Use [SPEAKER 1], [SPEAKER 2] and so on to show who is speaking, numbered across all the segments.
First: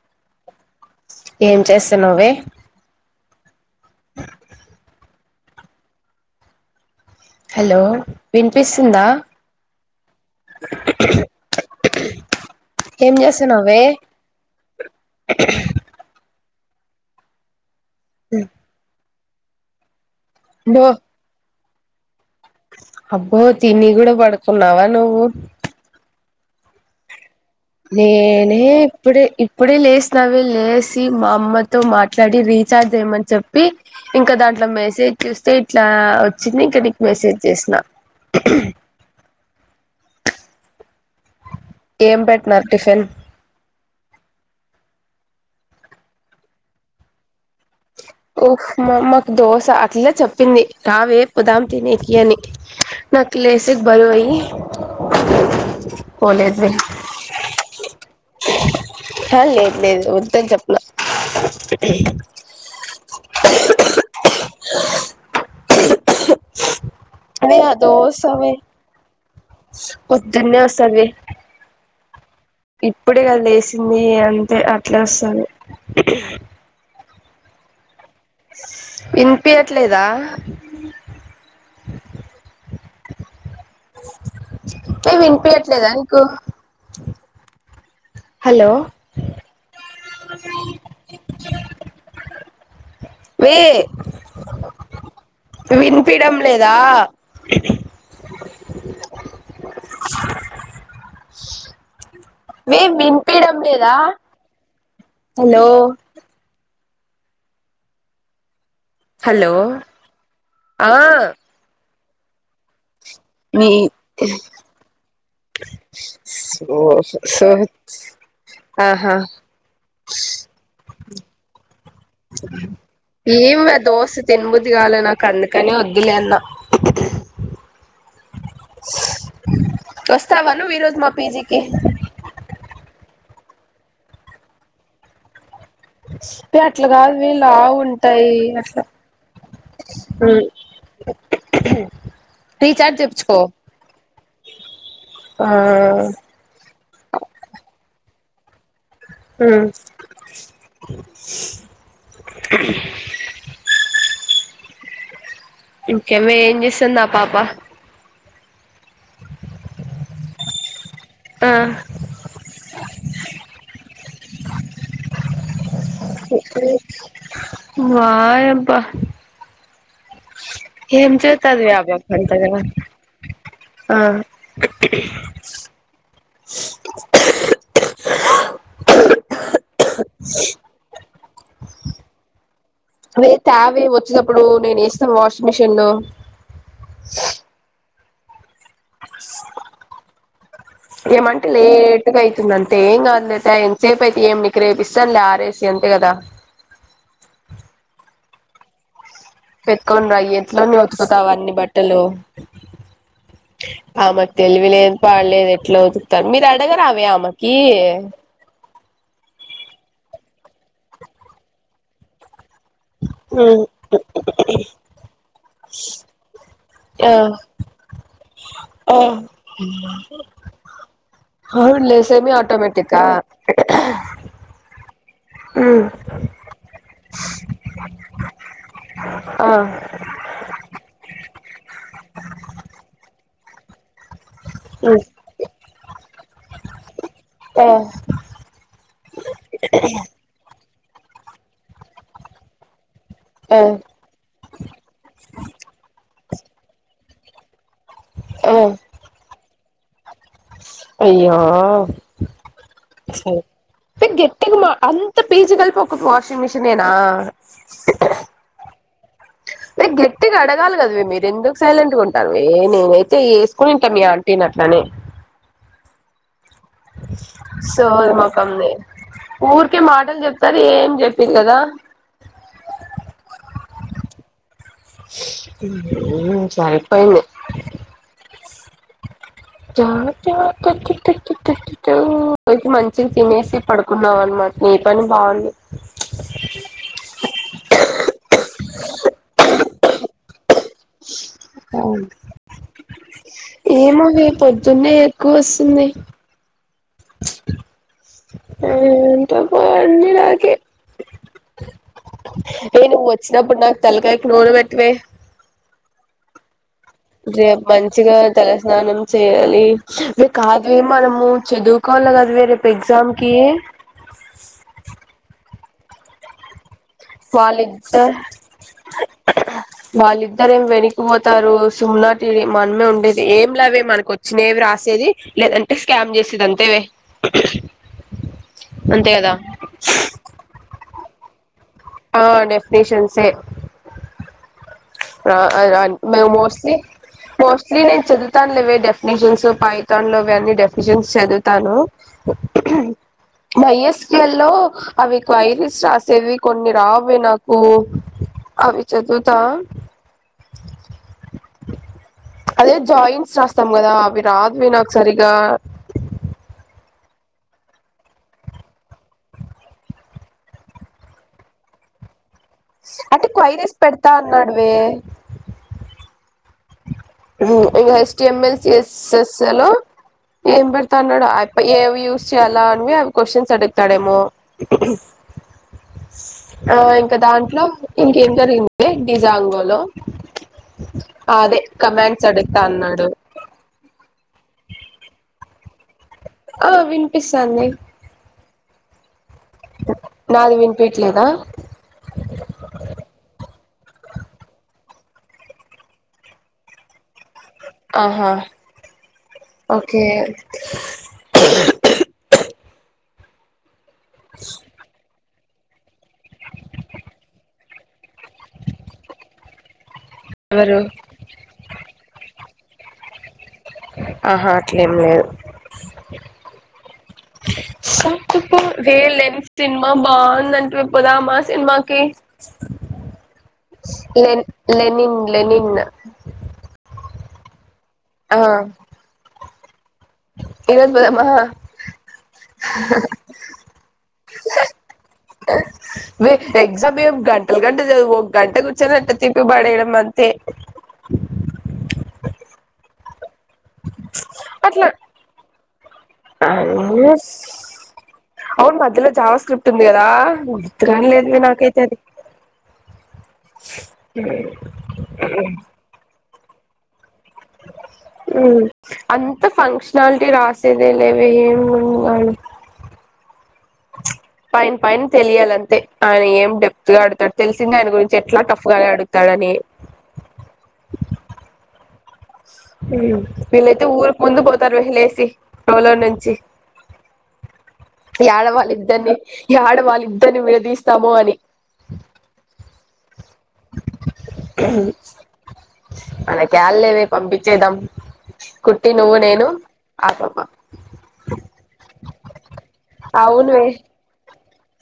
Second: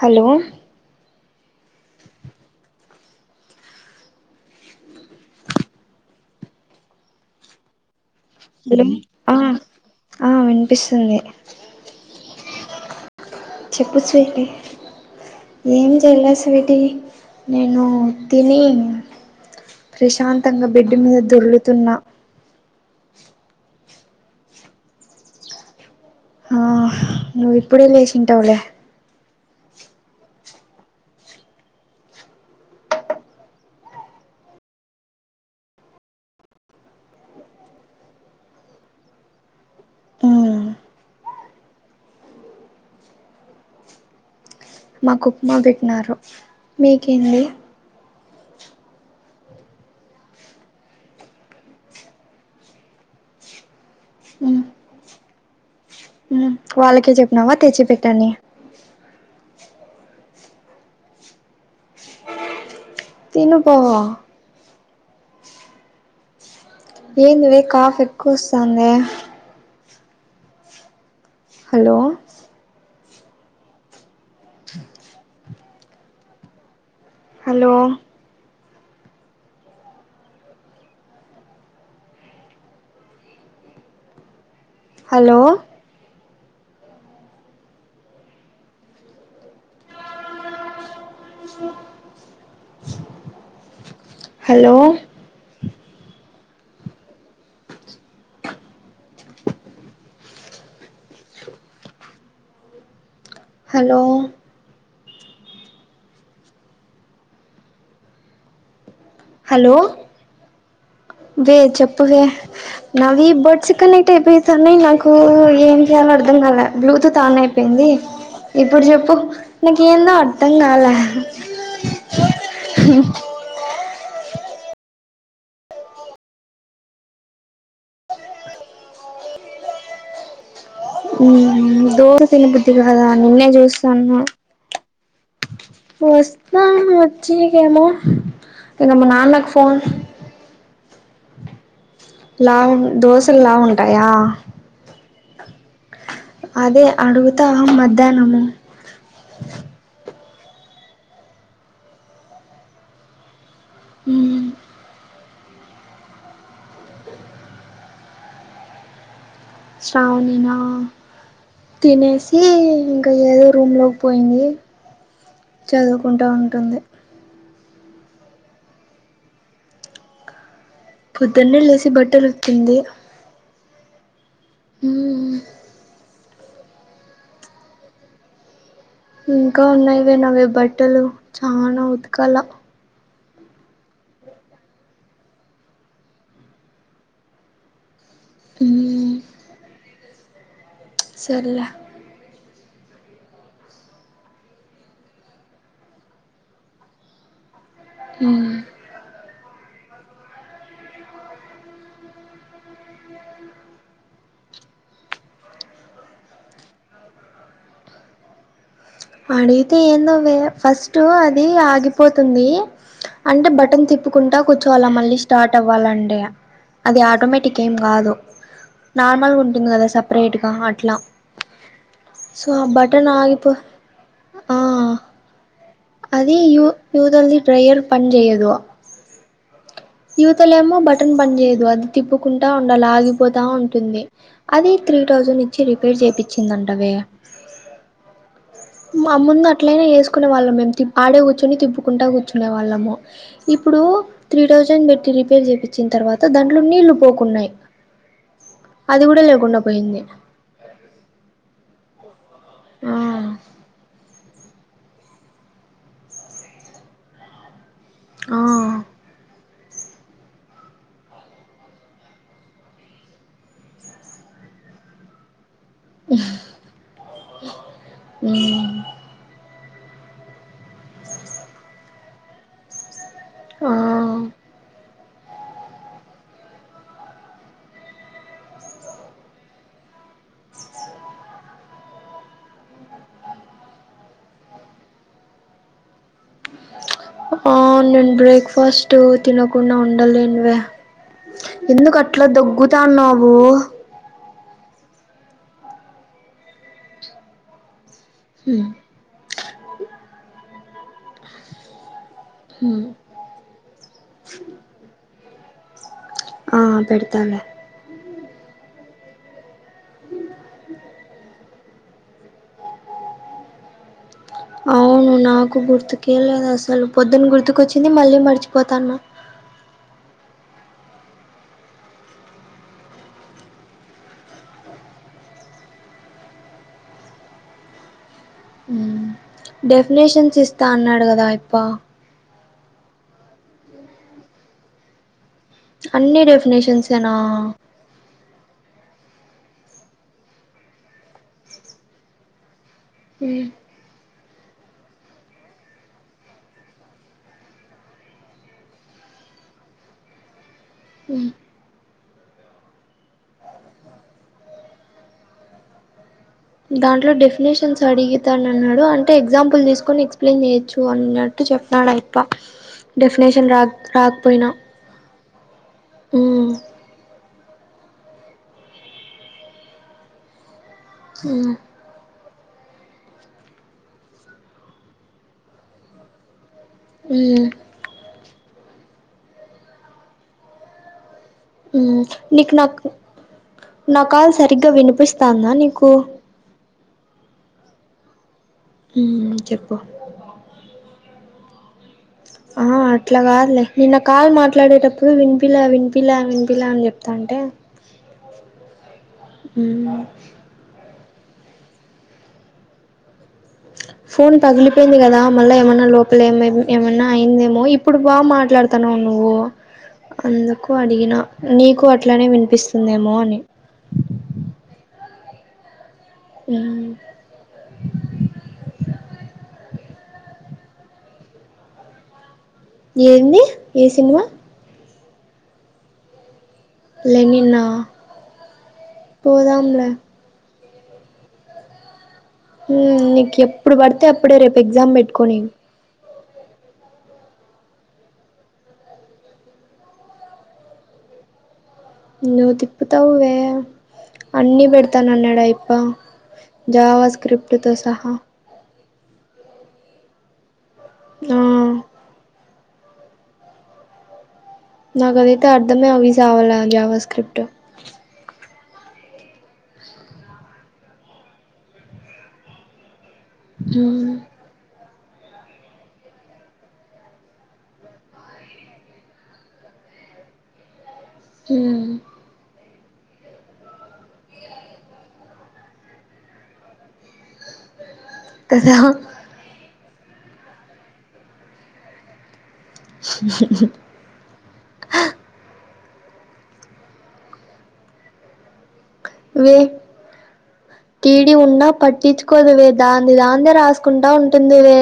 [SPEAKER 1] Hello
[SPEAKER 2] ఏం చేస్తున్నావ్ వే హలో వినిపిస్తుందా
[SPEAKER 1] ఆ ఆ వినిపిస్తుంది
[SPEAKER 2] ఇ ఏం జేస్తున్నావ్
[SPEAKER 1] చెప్పు స్వీటి ఏం జేయలె స్వీటి నేను తిని ప్రశాంతంగా
[SPEAKER 2] బో
[SPEAKER 1] బెడ్డు మీద దొర్లు తున్నా
[SPEAKER 2] అబ్బో తిని గూడా పడుకున్నావా నువ్వు
[SPEAKER 1] [unintelligible]
[SPEAKER 2] నేనే
[SPEAKER 1] లేచింటావులే
[SPEAKER 2] ఇప్పుడే ఇప్పుడే లేసినవే లేసి మా అమ్మతో మాట్లాడి రీచార్జ్ జెయ్యమని చెప్పి ఇంకా దాంట్లో మెసేజ్ చూస్తే ఇట్లా వచ్చింది ఇంక నీకు మెసేజ్ చేసిన
[SPEAKER 1] ఉమ్
[SPEAKER 2] ఏం పెట్టినారు టిఫిన్
[SPEAKER 1] మాకు ఉప్మా పెట్నారు మీకేంది
[SPEAKER 2] ఉప్మా మాకు దోశ అట్లే చెప్పింది రావే పోదాం తినేకి అని నక్ లేసికి బరువయ్యి
[SPEAKER 1] ఉమ్ వాళ్ళకే చెప్పినవా తెచ్చి పెట్టనీ
[SPEAKER 2] హ లేదు లేదు ఎవర్తోని చెప్పలే
[SPEAKER 1] తిను పో
[SPEAKER 2] [unintelligible] అవే
[SPEAKER 1] ఏందివే కాఫ్ ఎక్కువ వస్తాందే
[SPEAKER 2] పొద్దన్నే వస్తాది వే
[SPEAKER 1] హలో
[SPEAKER 2] ఇప్పుడే గదా లేసింది అంతే అట్లే వస్తది
[SPEAKER 1] హలో
[SPEAKER 2] ఇనిపియట్లేద [unintelligible]
[SPEAKER 1] హలో
[SPEAKER 2] వినిపియట్లేద నీకు హలో
[SPEAKER 1] స [unintelligible]
[SPEAKER 2] వే
[SPEAKER 1] హలో
[SPEAKER 2] వినిపిడం లేదా
[SPEAKER 1] [unintelligible]
[SPEAKER 2] మే వినీపిడం లేద
[SPEAKER 1] హలో
[SPEAKER 2] హలో
[SPEAKER 1] హలో
[SPEAKER 2] ఆ
[SPEAKER 1] వే చెప్పు వే నావి బడ్స్
[SPEAKER 2] నీ
[SPEAKER 1] కనెక్ట్ అయిపోయి తన్నయి నాకు ఏం చేయాలో అర్థం కాల
[SPEAKER 2] సో
[SPEAKER 1] బ్లూటూత్ ఆన్
[SPEAKER 2] సో
[SPEAKER 1] అయిపోయింది ఇప్పుడు
[SPEAKER 2] ఆహా
[SPEAKER 1] చెప్పు నాకేందో అర్థం కాల
[SPEAKER 2] ఏమి [unintelligible] దోశ తినుముది కాల నాకి అందుకనే వద్దులేన్న వస్తస్తావ నువు ఈరోజు మా పిజీకి
[SPEAKER 1] తన బుద్ధి కదా [unintelligible]
[SPEAKER 2] వే
[SPEAKER 1] వస్తా
[SPEAKER 2] అట్లా కాదు వే లావు
[SPEAKER 1] వచ్చకేమో
[SPEAKER 2] ఉంటాయి అట్లా
[SPEAKER 1] ఇగ మ నాన్నకు పోన్ లా ఉ
[SPEAKER 2] రీఛార్జ్ చేపించుకో
[SPEAKER 1] దోశలు లా [unintelligible] ఉంటాయ
[SPEAKER 2] ఆ
[SPEAKER 1] అదే అడుగుతా మధ్యానము
[SPEAKER 2] ఉ
[SPEAKER 1] హు
[SPEAKER 2] ఇంకే వే ఎం చేస్తంది ఆ పాప
[SPEAKER 1] శ్రావణిన
[SPEAKER 2] ఆ
[SPEAKER 1] తినే [unintelligible] ఇంకా ఏదో రూమ్ లోకి పోయింది చదువు
[SPEAKER 2] వాయబ్బ
[SPEAKER 1] పొద్దున్నే
[SPEAKER 2] [unintelligible] వే ఆ
[SPEAKER 1] లేసి
[SPEAKER 2] పాప
[SPEAKER 1] బట్టలు
[SPEAKER 2] అంతగానం
[SPEAKER 1] ఉతికింది
[SPEAKER 2] ఆ
[SPEAKER 1] మ్మ్ ఇంక ఉన్నాయి వే నవీ బట్టలు చాన ఉతకల
[SPEAKER 2] వే త్యావే [unintelligible] ప్పుడు నేను వేస్తాం వాషింగ్ మిషిన్ లో
[SPEAKER 1] హు
[SPEAKER 2] ఏమంట లే
[SPEAKER 1] సర్లే
[SPEAKER 2] [unintelligible] ఏం కాదులే ఎం సేపు అయితే ఏం నీకు రేపి ఇస్తా లే ఆరేసి అంతే కదా,
[SPEAKER 1] హు
[SPEAKER 2] [unintelligible] ఎట్లా అన్ని ఉతుకుతావు అన్ని బట్టలు, ఆమెకు తెలివిలేదు పాడులేదు ఎట్లా ఉతుకుతానదో మీరు అడగరా అవ ఆమెకి,
[SPEAKER 1] అడిగితే ఏందో వే ఫస్ట్ అది ఆగిపోతుంది. అంటే
[SPEAKER 2] ఉమ్
[SPEAKER 1] బటన్ తిప్పుకుంట కూర్చోవాల మళ్ళీ స్టార్ట్ అవ్వాలంటే, అది
[SPEAKER 2] ఆ
[SPEAKER 1] ఆటోమేటిక్ ఏం కాదు
[SPEAKER 2] ఆ
[SPEAKER 1] నార్మల్గ ఉంటుంది. కదా సపరేట్గా అట్ల
[SPEAKER 2] అవునులే సెమి ఆటోమేటికా,
[SPEAKER 1] ఆగిపో ఆ
[SPEAKER 2] ఉమ్
[SPEAKER 1] అది [unintelligible] డ్రయర్ పన్చేయదు
[SPEAKER 2] ఆ
[SPEAKER 1] యువతల ఏమో బటన్ పని చేయదు అది తిప్పుకుంటా ఉండాలి ఆగిపోతా ఉంటుంది. అది త్రీ
[SPEAKER 2] ఉమ్
[SPEAKER 1] థౌజండ్ ఇచ్చి రిపేర్ చే [unintelligible] చిందంటవే,
[SPEAKER 2] ఆ
[SPEAKER 1] మా ముందు అట్లయినా చేసుకునే వాళ్ళం మేము అడే కూర్చోని తిప్పుకుంటా కూర్చునే వాళ్ళము
[SPEAKER 2] ఆ
[SPEAKER 1] ఇప్పుడు త్రీ థౌజండ్ పెట్టి రిపేర్ చేపించిన తర్వాత దాంట్లో నీళ్లు పోకున్నాయి
[SPEAKER 2] ఆ
[SPEAKER 1] అది కూడా లేకుండా పోయింది
[SPEAKER 2] అయ్యో
[SPEAKER 1] ఆ
[SPEAKER 2] గట్టిగా మా అంత పీజి కలిపి ఒక వాషింగ్ మిషిన్ నేనా
[SPEAKER 1] ఆ
[SPEAKER 2] ల్ గట్టిగా అడగాలి కదావే మీరు ఎందుకు సైలెంట్గా ఉంటారు ఏ నేనైతే వేసుకునింటా మీ ఆంటీని అట్లనే సోది మొకంది
[SPEAKER 1] మ్మ్
[SPEAKER 2] ఊరికే మాటలు చెప్తది ఏం చెప్పిది కదా
[SPEAKER 1] ఆ
[SPEAKER 2] మ్ సారి పోయింది జా జ అ తకి అయితే మంచిగా తినేసి పడుకున్నావ్ అనమాట ని పని బాగుంది
[SPEAKER 1] ఆ నేను బ్రేక్ఫాస్ట్ తినకుండా ఉండలేనువే ఎందుకట్లా దగ్గుతాన్నవ్
[SPEAKER 2] ఏమొవే పొద్ జున్నే ఎక్కువోస్తుంది
[SPEAKER 1] హ్మ్
[SPEAKER 2] ఆ అన్ని నాకే
[SPEAKER 1] హ్మ్
[SPEAKER 2] నీను వద్ వచ్చినప్పుడు నాకు తల్లకాయకి నూనె పెట్టవే
[SPEAKER 1] ఆ పెడ్
[SPEAKER 2] రేప్ మంచిగా తలస్నానం చేయాలి వే కాదువే మనము చదువు కోవాలె కాదా వే రేపు ఎగ్జామ్కి
[SPEAKER 1] అవును నాకు గుర్తుకే లేదు అసలు పొద్దున్న గుర్తుకొచ్చింది మళ్ళీ మర్చిపోతాన్న
[SPEAKER 2] వాళ్ళిద్దరం వెనక్కిపోతారు సుమ్నాటి మనమే ఉండేది ఏం లేవే మనకో చ్చినవి రాసేది లేదంటే స్కామ్ చేసేది అంతేవే అంతే కదా
[SPEAKER 1] డెఫినేషన్స్ ఇస్తా అన్నాడు కదా ఇప్ప
[SPEAKER 2] ఆ డెఫినేషన్స్ ఎ ఆ అదే
[SPEAKER 1] అన్ని
[SPEAKER 2] ద్ మోస్ట్లీ
[SPEAKER 1] డెఫినేషన్సేనా
[SPEAKER 2] మోస్ట్ స్ట్లీ నేను చదువుతాను లేవే డెఫినేషన్స్ పైథాన్లో ఇవన్నీ డెఫినేషన్స్ చదువుతాను [unintelligible]
[SPEAKER 1] మ్
[SPEAKER 2] వైఎస్కఎ లో అవి క్వైరీస్ రాసేవి కొన్ని రావే నాకు అవి చదువుతా
[SPEAKER 1] మ్
[SPEAKER 2] అదే జాయింట్స్ రాస్తాం కదా అవి రావి రావే నాకు సరిగా
[SPEAKER 1] దాంట్లో డెఫినేషన్స్ అడిగి తానన్నాడు అంటే ఎగ్జాంపుల్ తీసుకొని ఎక్స్ప్లెయిన్ చేయొచ్చు అన్నా ట్టు చెప్పినడు అయిప్ప డెఫినేషన్ రా రాకపోయిన
[SPEAKER 2] ఏ
[SPEAKER 1] మ్
[SPEAKER 2] ఇం ఎస్టి ఎంఎల్ సి ఎస్ఎస్లో ఏం పెడుతాన్నాడు
[SPEAKER 1] ఉమ్
[SPEAKER 2] అయప్పు ఎ యూస్ చేయాలా అని అవి క్వశ్చన్స్ అడుగుతాడేమో ఆ ఇంకా
[SPEAKER 1] ఉమ్
[SPEAKER 2] దాంట్లో ఇంకేం జరిగింది బే డిజాంగో లో అదే
[SPEAKER 1] ఉమ్
[SPEAKER 2] కమెంట్స్
[SPEAKER 1] నీకు నాకు
[SPEAKER 2] అడుగుతాన్నాడు
[SPEAKER 1] నా కాల్ సరిగ్గా వినిపిస్తాందా నీకు
[SPEAKER 2] అ వినిపిస్తాంది
[SPEAKER 1] ఉ చెప్పు
[SPEAKER 2] నాది విన్పీట్లేదా
[SPEAKER 1] ఆ అట్ల కాదులే నిన్న కాల్ మాట్లాడేటప్పుడు వినిపిలే వినిపిలే వినిపిలే అని చెప్తాంటే
[SPEAKER 2] ఆహా ఓకే
[SPEAKER 1] ఫోన్ పగిలిపోయింది కదా మళ్ళా ఏమన్నా లోపలే ఏమ ఏమన్నా అయిందేమో ఇప్పుడు బాగ మాట్లాడతాన్నావు నువ్వు అందుకు
[SPEAKER 2] ఎవరు
[SPEAKER 1] అడిగిన నీకు అట్లానే వినిపిస్తుందేమో అని
[SPEAKER 2] ఆహా అట్లేం లేదు
[SPEAKER 1] ఉమ్
[SPEAKER 2] కు వేలేని సినిమా బాగుందంట పోదామ సినిమాకి
[SPEAKER 1] ఏంది ఏ సినిమా
[SPEAKER 2] లెన్ లెనిన్ లెనిన్
[SPEAKER 1] లెనిన్ నా
[SPEAKER 2] ఆ
[SPEAKER 1] పోదాములే
[SPEAKER 2] ఇరోజు పోదమా
[SPEAKER 1] నీ నీకు ఎప్పుడు పడితే అప్పుడే రేపు ఎగ్జామ్ పెట్టుకొని
[SPEAKER 2] ఎగ్జామ్ ఏం గంటల గంట చదువు ఒక గంట కూచ్చానట్ట తిప్పి పడెయడం అంతే
[SPEAKER 1] నువ్వు తిప్పుతవువే అన్నీ
[SPEAKER 2] అట్లా
[SPEAKER 1] పెడతాను అన్నాడా అయప్ప జావా స్క్రిప్ట్ తో సహా
[SPEAKER 2] అవును మధ్యలో జావ స్క్రిప్ట్ ఉంది కదా
[SPEAKER 1] ఆ
[SPEAKER 2] [unintelligible] నాకైతే అది [unintelligible]
[SPEAKER 1] నాకు అదైతే అర్థమే అవి సావాలె జావా స్క్రిప్ట్
[SPEAKER 2] ఉ అంత ఫంక్షనాలిటీ రాసేదే లేవె ఏమినడు
[SPEAKER 1] జా
[SPEAKER 2] పైన పైన తెలియాలంతే ఆయన ఏం డెప్త్ గా అడతాడు తెలిసింది ఆయన గురించి ఎట్ల టఫ్ గానే అడుగుతడని
[SPEAKER 1] ఉ
[SPEAKER 2] వీళ్ళైతే ఊరికు ముందు పోతారు వే లేసి [unintelligible] నుంచి ఏడ
[SPEAKER 1] కదా
[SPEAKER 2] వాళ్ళిద్దరిని ఏడవాళ్ళిద్దరిని విడదీస్తామో అని మనకెళ్లేవే పంపించేదాం కుట్టి నువ్వు నేను అమ్మమ్మ
[SPEAKER 1] టీడి ఉన్నా పట్టించుకోదవె దాన్ని దాందే
[SPEAKER 2] అవునువే
[SPEAKER 1] రాసుకుంటా ఉ దివే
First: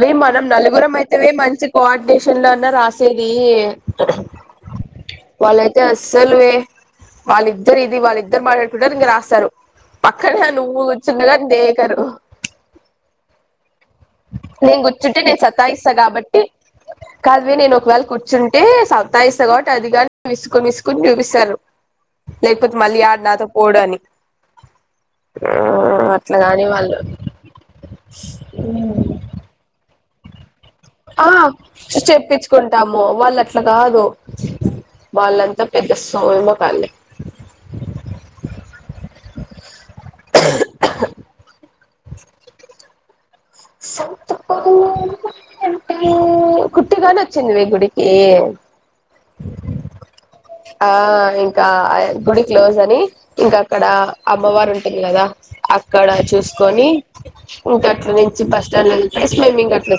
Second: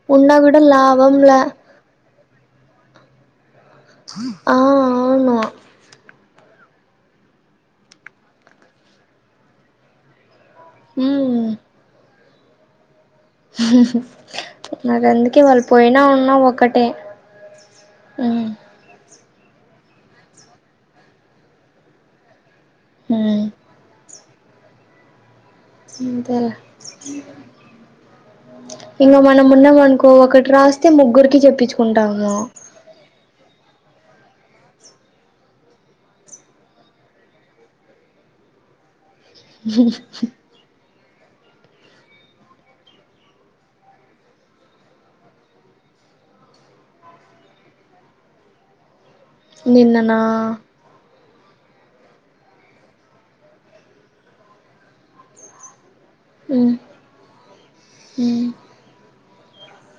[SPEAKER 2] వే
[SPEAKER 1] ఉన్నా
[SPEAKER 2] మనం
[SPEAKER 1] కూడా
[SPEAKER 2] నలుగురం అయితేవే
[SPEAKER 1] లాభంలె
[SPEAKER 2] మంచి కోఆర్డినేషన్ లో అన్నా రాసేది
[SPEAKER 1] ఆ అవును
[SPEAKER 2] అయితే అస్సలు వే వాళ్ళిద్దరు ఇది వాళ్ళ ఇద్దరు మాట్లాడుకుంటారు ఇంకా రాస్తారు పక్కనే నువ్వు కూర్చుండగా
[SPEAKER 1] హ్మ్
[SPEAKER 2] దకరు
[SPEAKER 1] హ
[SPEAKER 2] నేను కూర్చుంటే నేను సత్తాయిస్తా
[SPEAKER 1] ఉన్నా
[SPEAKER 2] కాబట్టి
[SPEAKER 1] ఒకటే
[SPEAKER 2] కాదువి నేను ఒకవేళ
[SPEAKER 1] హ్మ్
[SPEAKER 2] కూర్చుంటే తయిస కాబట్టి అదిగా మీసుకని మీసుకొని చూపిస్తారు లేకపోతే మళ్ళీ ఆడ
[SPEAKER 1] హ్మ్
[SPEAKER 2] నాతో పోడ అని ఆ
[SPEAKER 1] అంతేలే
[SPEAKER 2] అట్లాగాని వాళ్ళు
[SPEAKER 1] ఇంకా మనం ఉన్నాం అనుకో ఒకటి రాస్త అయితే ముగ్గురికి చెప్పించుకుంటాము
[SPEAKER 2] తాము వాళ్ళు అట్లా కాదు వాళ్ళంతా పెద్ద సోయి మోకాలే
[SPEAKER 1] ఉ
[SPEAKER 2] కుట్టిగానే వచ్చింది వే గుడికి
[SPEAKER 1] నిన్న నా
[SPEAKER 2] ఆ ఇంకా గుడి క్లోజ్ అని ఇంకా అక్కడ అమ్మవారు ఉంటుంది కదా అక్కడ
[SPEAKER 1] హ్మ్
[SPEAKER 2] చూసుకొని ఇకా అట్ల నుంచి బస్ స్టాండ్ వెళ్ స్మిమ్మింగ్ అట్లా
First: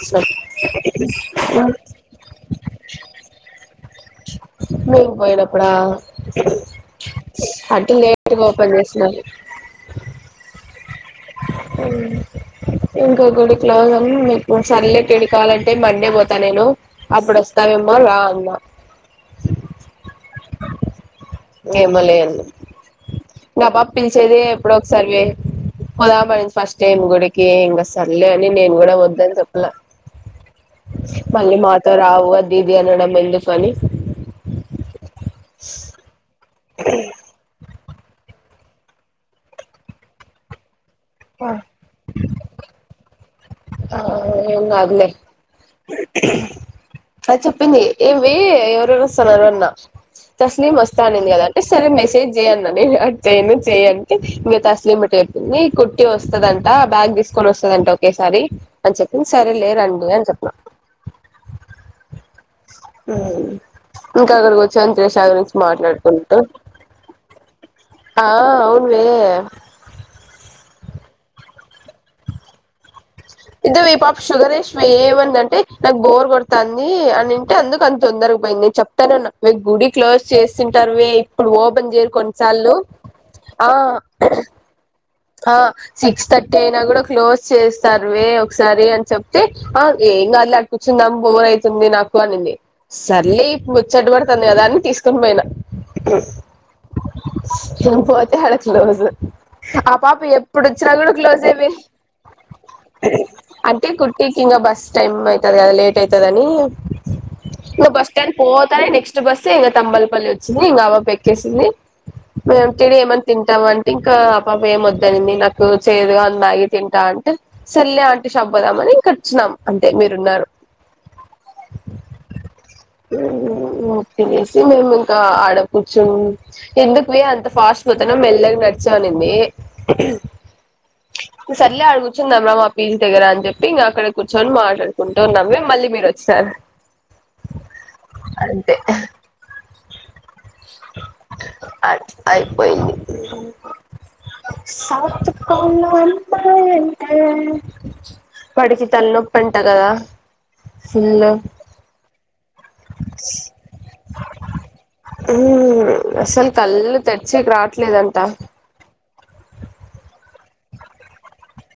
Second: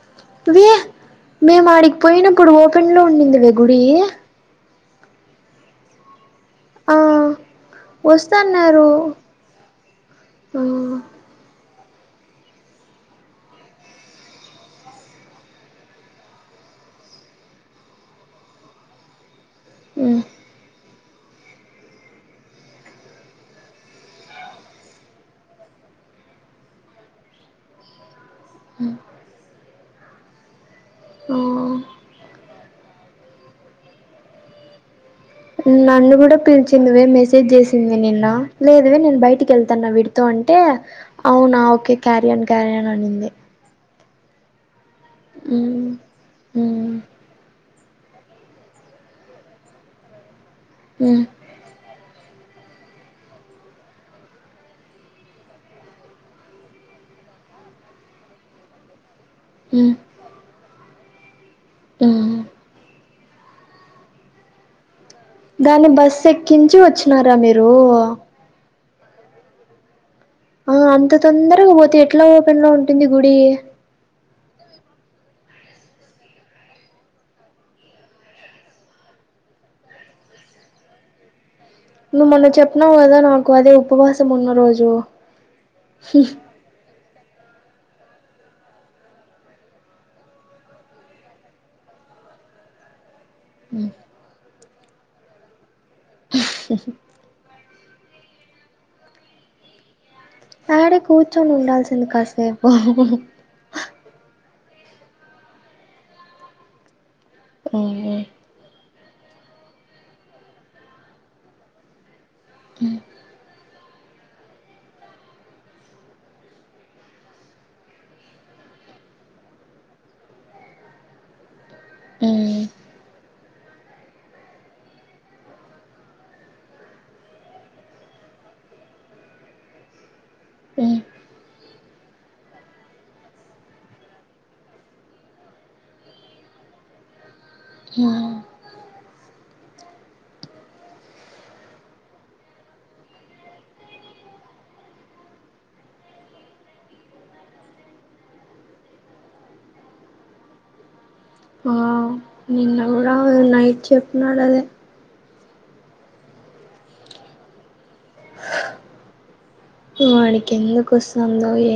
[SPEAKER 1] వి మేము ఆడికి పోయినప్పుడు ఓపెన్ లో ఉండిందివే గుడి
[SPEAKER 2] మీకు పోయిడప్పుడా
[SPEAKER 1] ఆ
[SPEAKER 2] అటు లేేట్ గా ఓపెన్
[SPEAKER 1] వస్తన్నారు
[SPEAKER 2] చేసినారు
[SPEAKER 1] ఆ
[SPEAKER 2] అ ఇంకా గుడి క్లోజ్ అనీ నీకు సర్లే తడి కావాలంటే మండే పోతా నేను అప్పుడస్తవెమో రా అన్న
[SPEAKER 1] మ్
[SPEAKER 2] ఏమలే ఆ పాప పిలిచేది ఎప్పుడో ఒకసారివే పొదమనింది ఫస్ట్ టైమ్ గుడికి ఇంకా సర్లే అని నేను కూడా వద్దని చెప్పలే
[SPEAKER 1] ఆ
[SPEAKER 2] మళ్ళీ మాతో రావు ఆదీది అనడం ఎందుకు అని
[SPEAKER 1] నన్ను కూడా పిలిచిందివే మెసేజ్ చేసి చింది నిన్న లేదువే నేను బయటికి వెళ్తాన్నా విడితో అంటే అవునా ఓకే క్యారియన్ క్యారియర్ అనింది
[SPEAKER 2] ఆ ఏం కాదులే
[SPEAKER 1] మ్ మ్
[SPEAKER 2] అది చెప్పింది ఏమివే ఎవరెవరు వస్తున్నారు అన్న తస్లీం వస్తా
[SPEAKER 1] మ్
[SPEAKER 2] అనింది కదా సరే మెసేజ్ చేయి అన్న అటు చేయను చేయి అంటె ఇంగ తస్లీము మిట చెప్పింది వస్తదంటా బ్యాగ్ తీసుకొని వస్తదంట ఒకేసారి అని చెప్పింది సరేలే
[SPEAKER 1] మ్
[SPEAKER 2] రండి అని చెప్పిన
[SPEAKER 1] ఆ
[SPEAKER 2] ఇంకా అక్కడికి వచ్చి అంతరేష గురించి
[SPEAKER 1] దాని బస్సు
[SPEAKER 2] మాట్లాడుకుంటూ
[SPEAKER 1] ఎక్కించి వచ్చినారా మీరు
[SPEAKER 2] ఆ అవునువే
[SPEAKER 1] ఆ అంత తొందరగా పోతే ఎట్లా ఓపెన్లో ఉం
[SPEAKER 2] ఇదివి పాప షుగర్ ఏష ఏమంది అంటే నాకు బోర్ కొడుతంది అనింటే అందుకు అంత తొందరగాపోయింది చె తను మీ గుడి క్లోజ్ చేస్తుంటారువే ఇప్పుడు ఓపెన్ చేయరు
[SPEAKER 1] నువ్వు మొన్న
[SPEAKER 2] కొన్నిసార్లు
[SPEAKER 1] చెప్పినావు కదా నాకు
[SPEAKER 2] ఆ
[SPEAKER 1] అదే ఉపవాసం ఉన్న రోజు
[SPEAKER 2] ఆ సిక్స్ థర్టీ అయినా కూడా క్లోజ్ చేస్తారు వే ఒకసారి అని చెప్తే ఆ ఏం కాదులే ఆడ కూర్చుందాం బొర్ అయితుంది నాకు అనింది సర్లే ముచ్చడ్ పడుతుంది కదా అన్ని తీసుకొని పోయినా పోతే అడ క్లోజ్ ఆ పాప ఎప్
[SPEAKER 1] ఆడే కూర్చొని ఉండాల్సింది కాసేపు
[SPEAKER 2] అంటే కుట్టీ కింగ బస్ టైమ్ అయితది గద లేట్ అయితదని ఇగ బస్ స్టాండ్ పోతానే నెక్స్ట్ బస్ ఎంగ తంబల్పల్లి ఒచ్చింది ఇంకగాబాప్ ఎక్కేసింది నువ్ ఎం తిడి ఏమన్ తింటావన్ ఇంకా ఆ పాప ఏమోద్దనింది నాకు చేదుగా ఉంద్ మాగి తింటా అంటే సర్లే ఆంటి షాప్ బోదామని ఇకచున్నాం అంతే మీరున్నారు [unintelligible] తినేసి మేమ్ ఇంక ఆడ కూర్చున్ ఎందుకువే అంత ఫాస్ట్ వోతనవ్ మెల్లగ నడిచు అనింది న్ సర్లే ఆడ గ్ ర్చుందమా మా పీజీ దగ్గర అన్ జెప్పి ఇంగాక్కడె కూర్చొన్ మాట్లాడుకుంట ఉన్నామె మళ్ళీ మీరొచ్చిసర్ అంతే అయ్ అయిపోయింది [unintelligible] అమ్మాయంటే వాడికి తలనొప్పంట గదా ఫుల్లు
[SPEAKER 1] ఆ నిన్న కూడా నైట్ చెప్పినాడదే
[SPEAKER 2] ఊహ్మ్ అస్సల్ కల్ తెడ్చిక్ రాట్లేదంట
[SPEAKER 1] వాడికెందుకొస్తుందో ఎ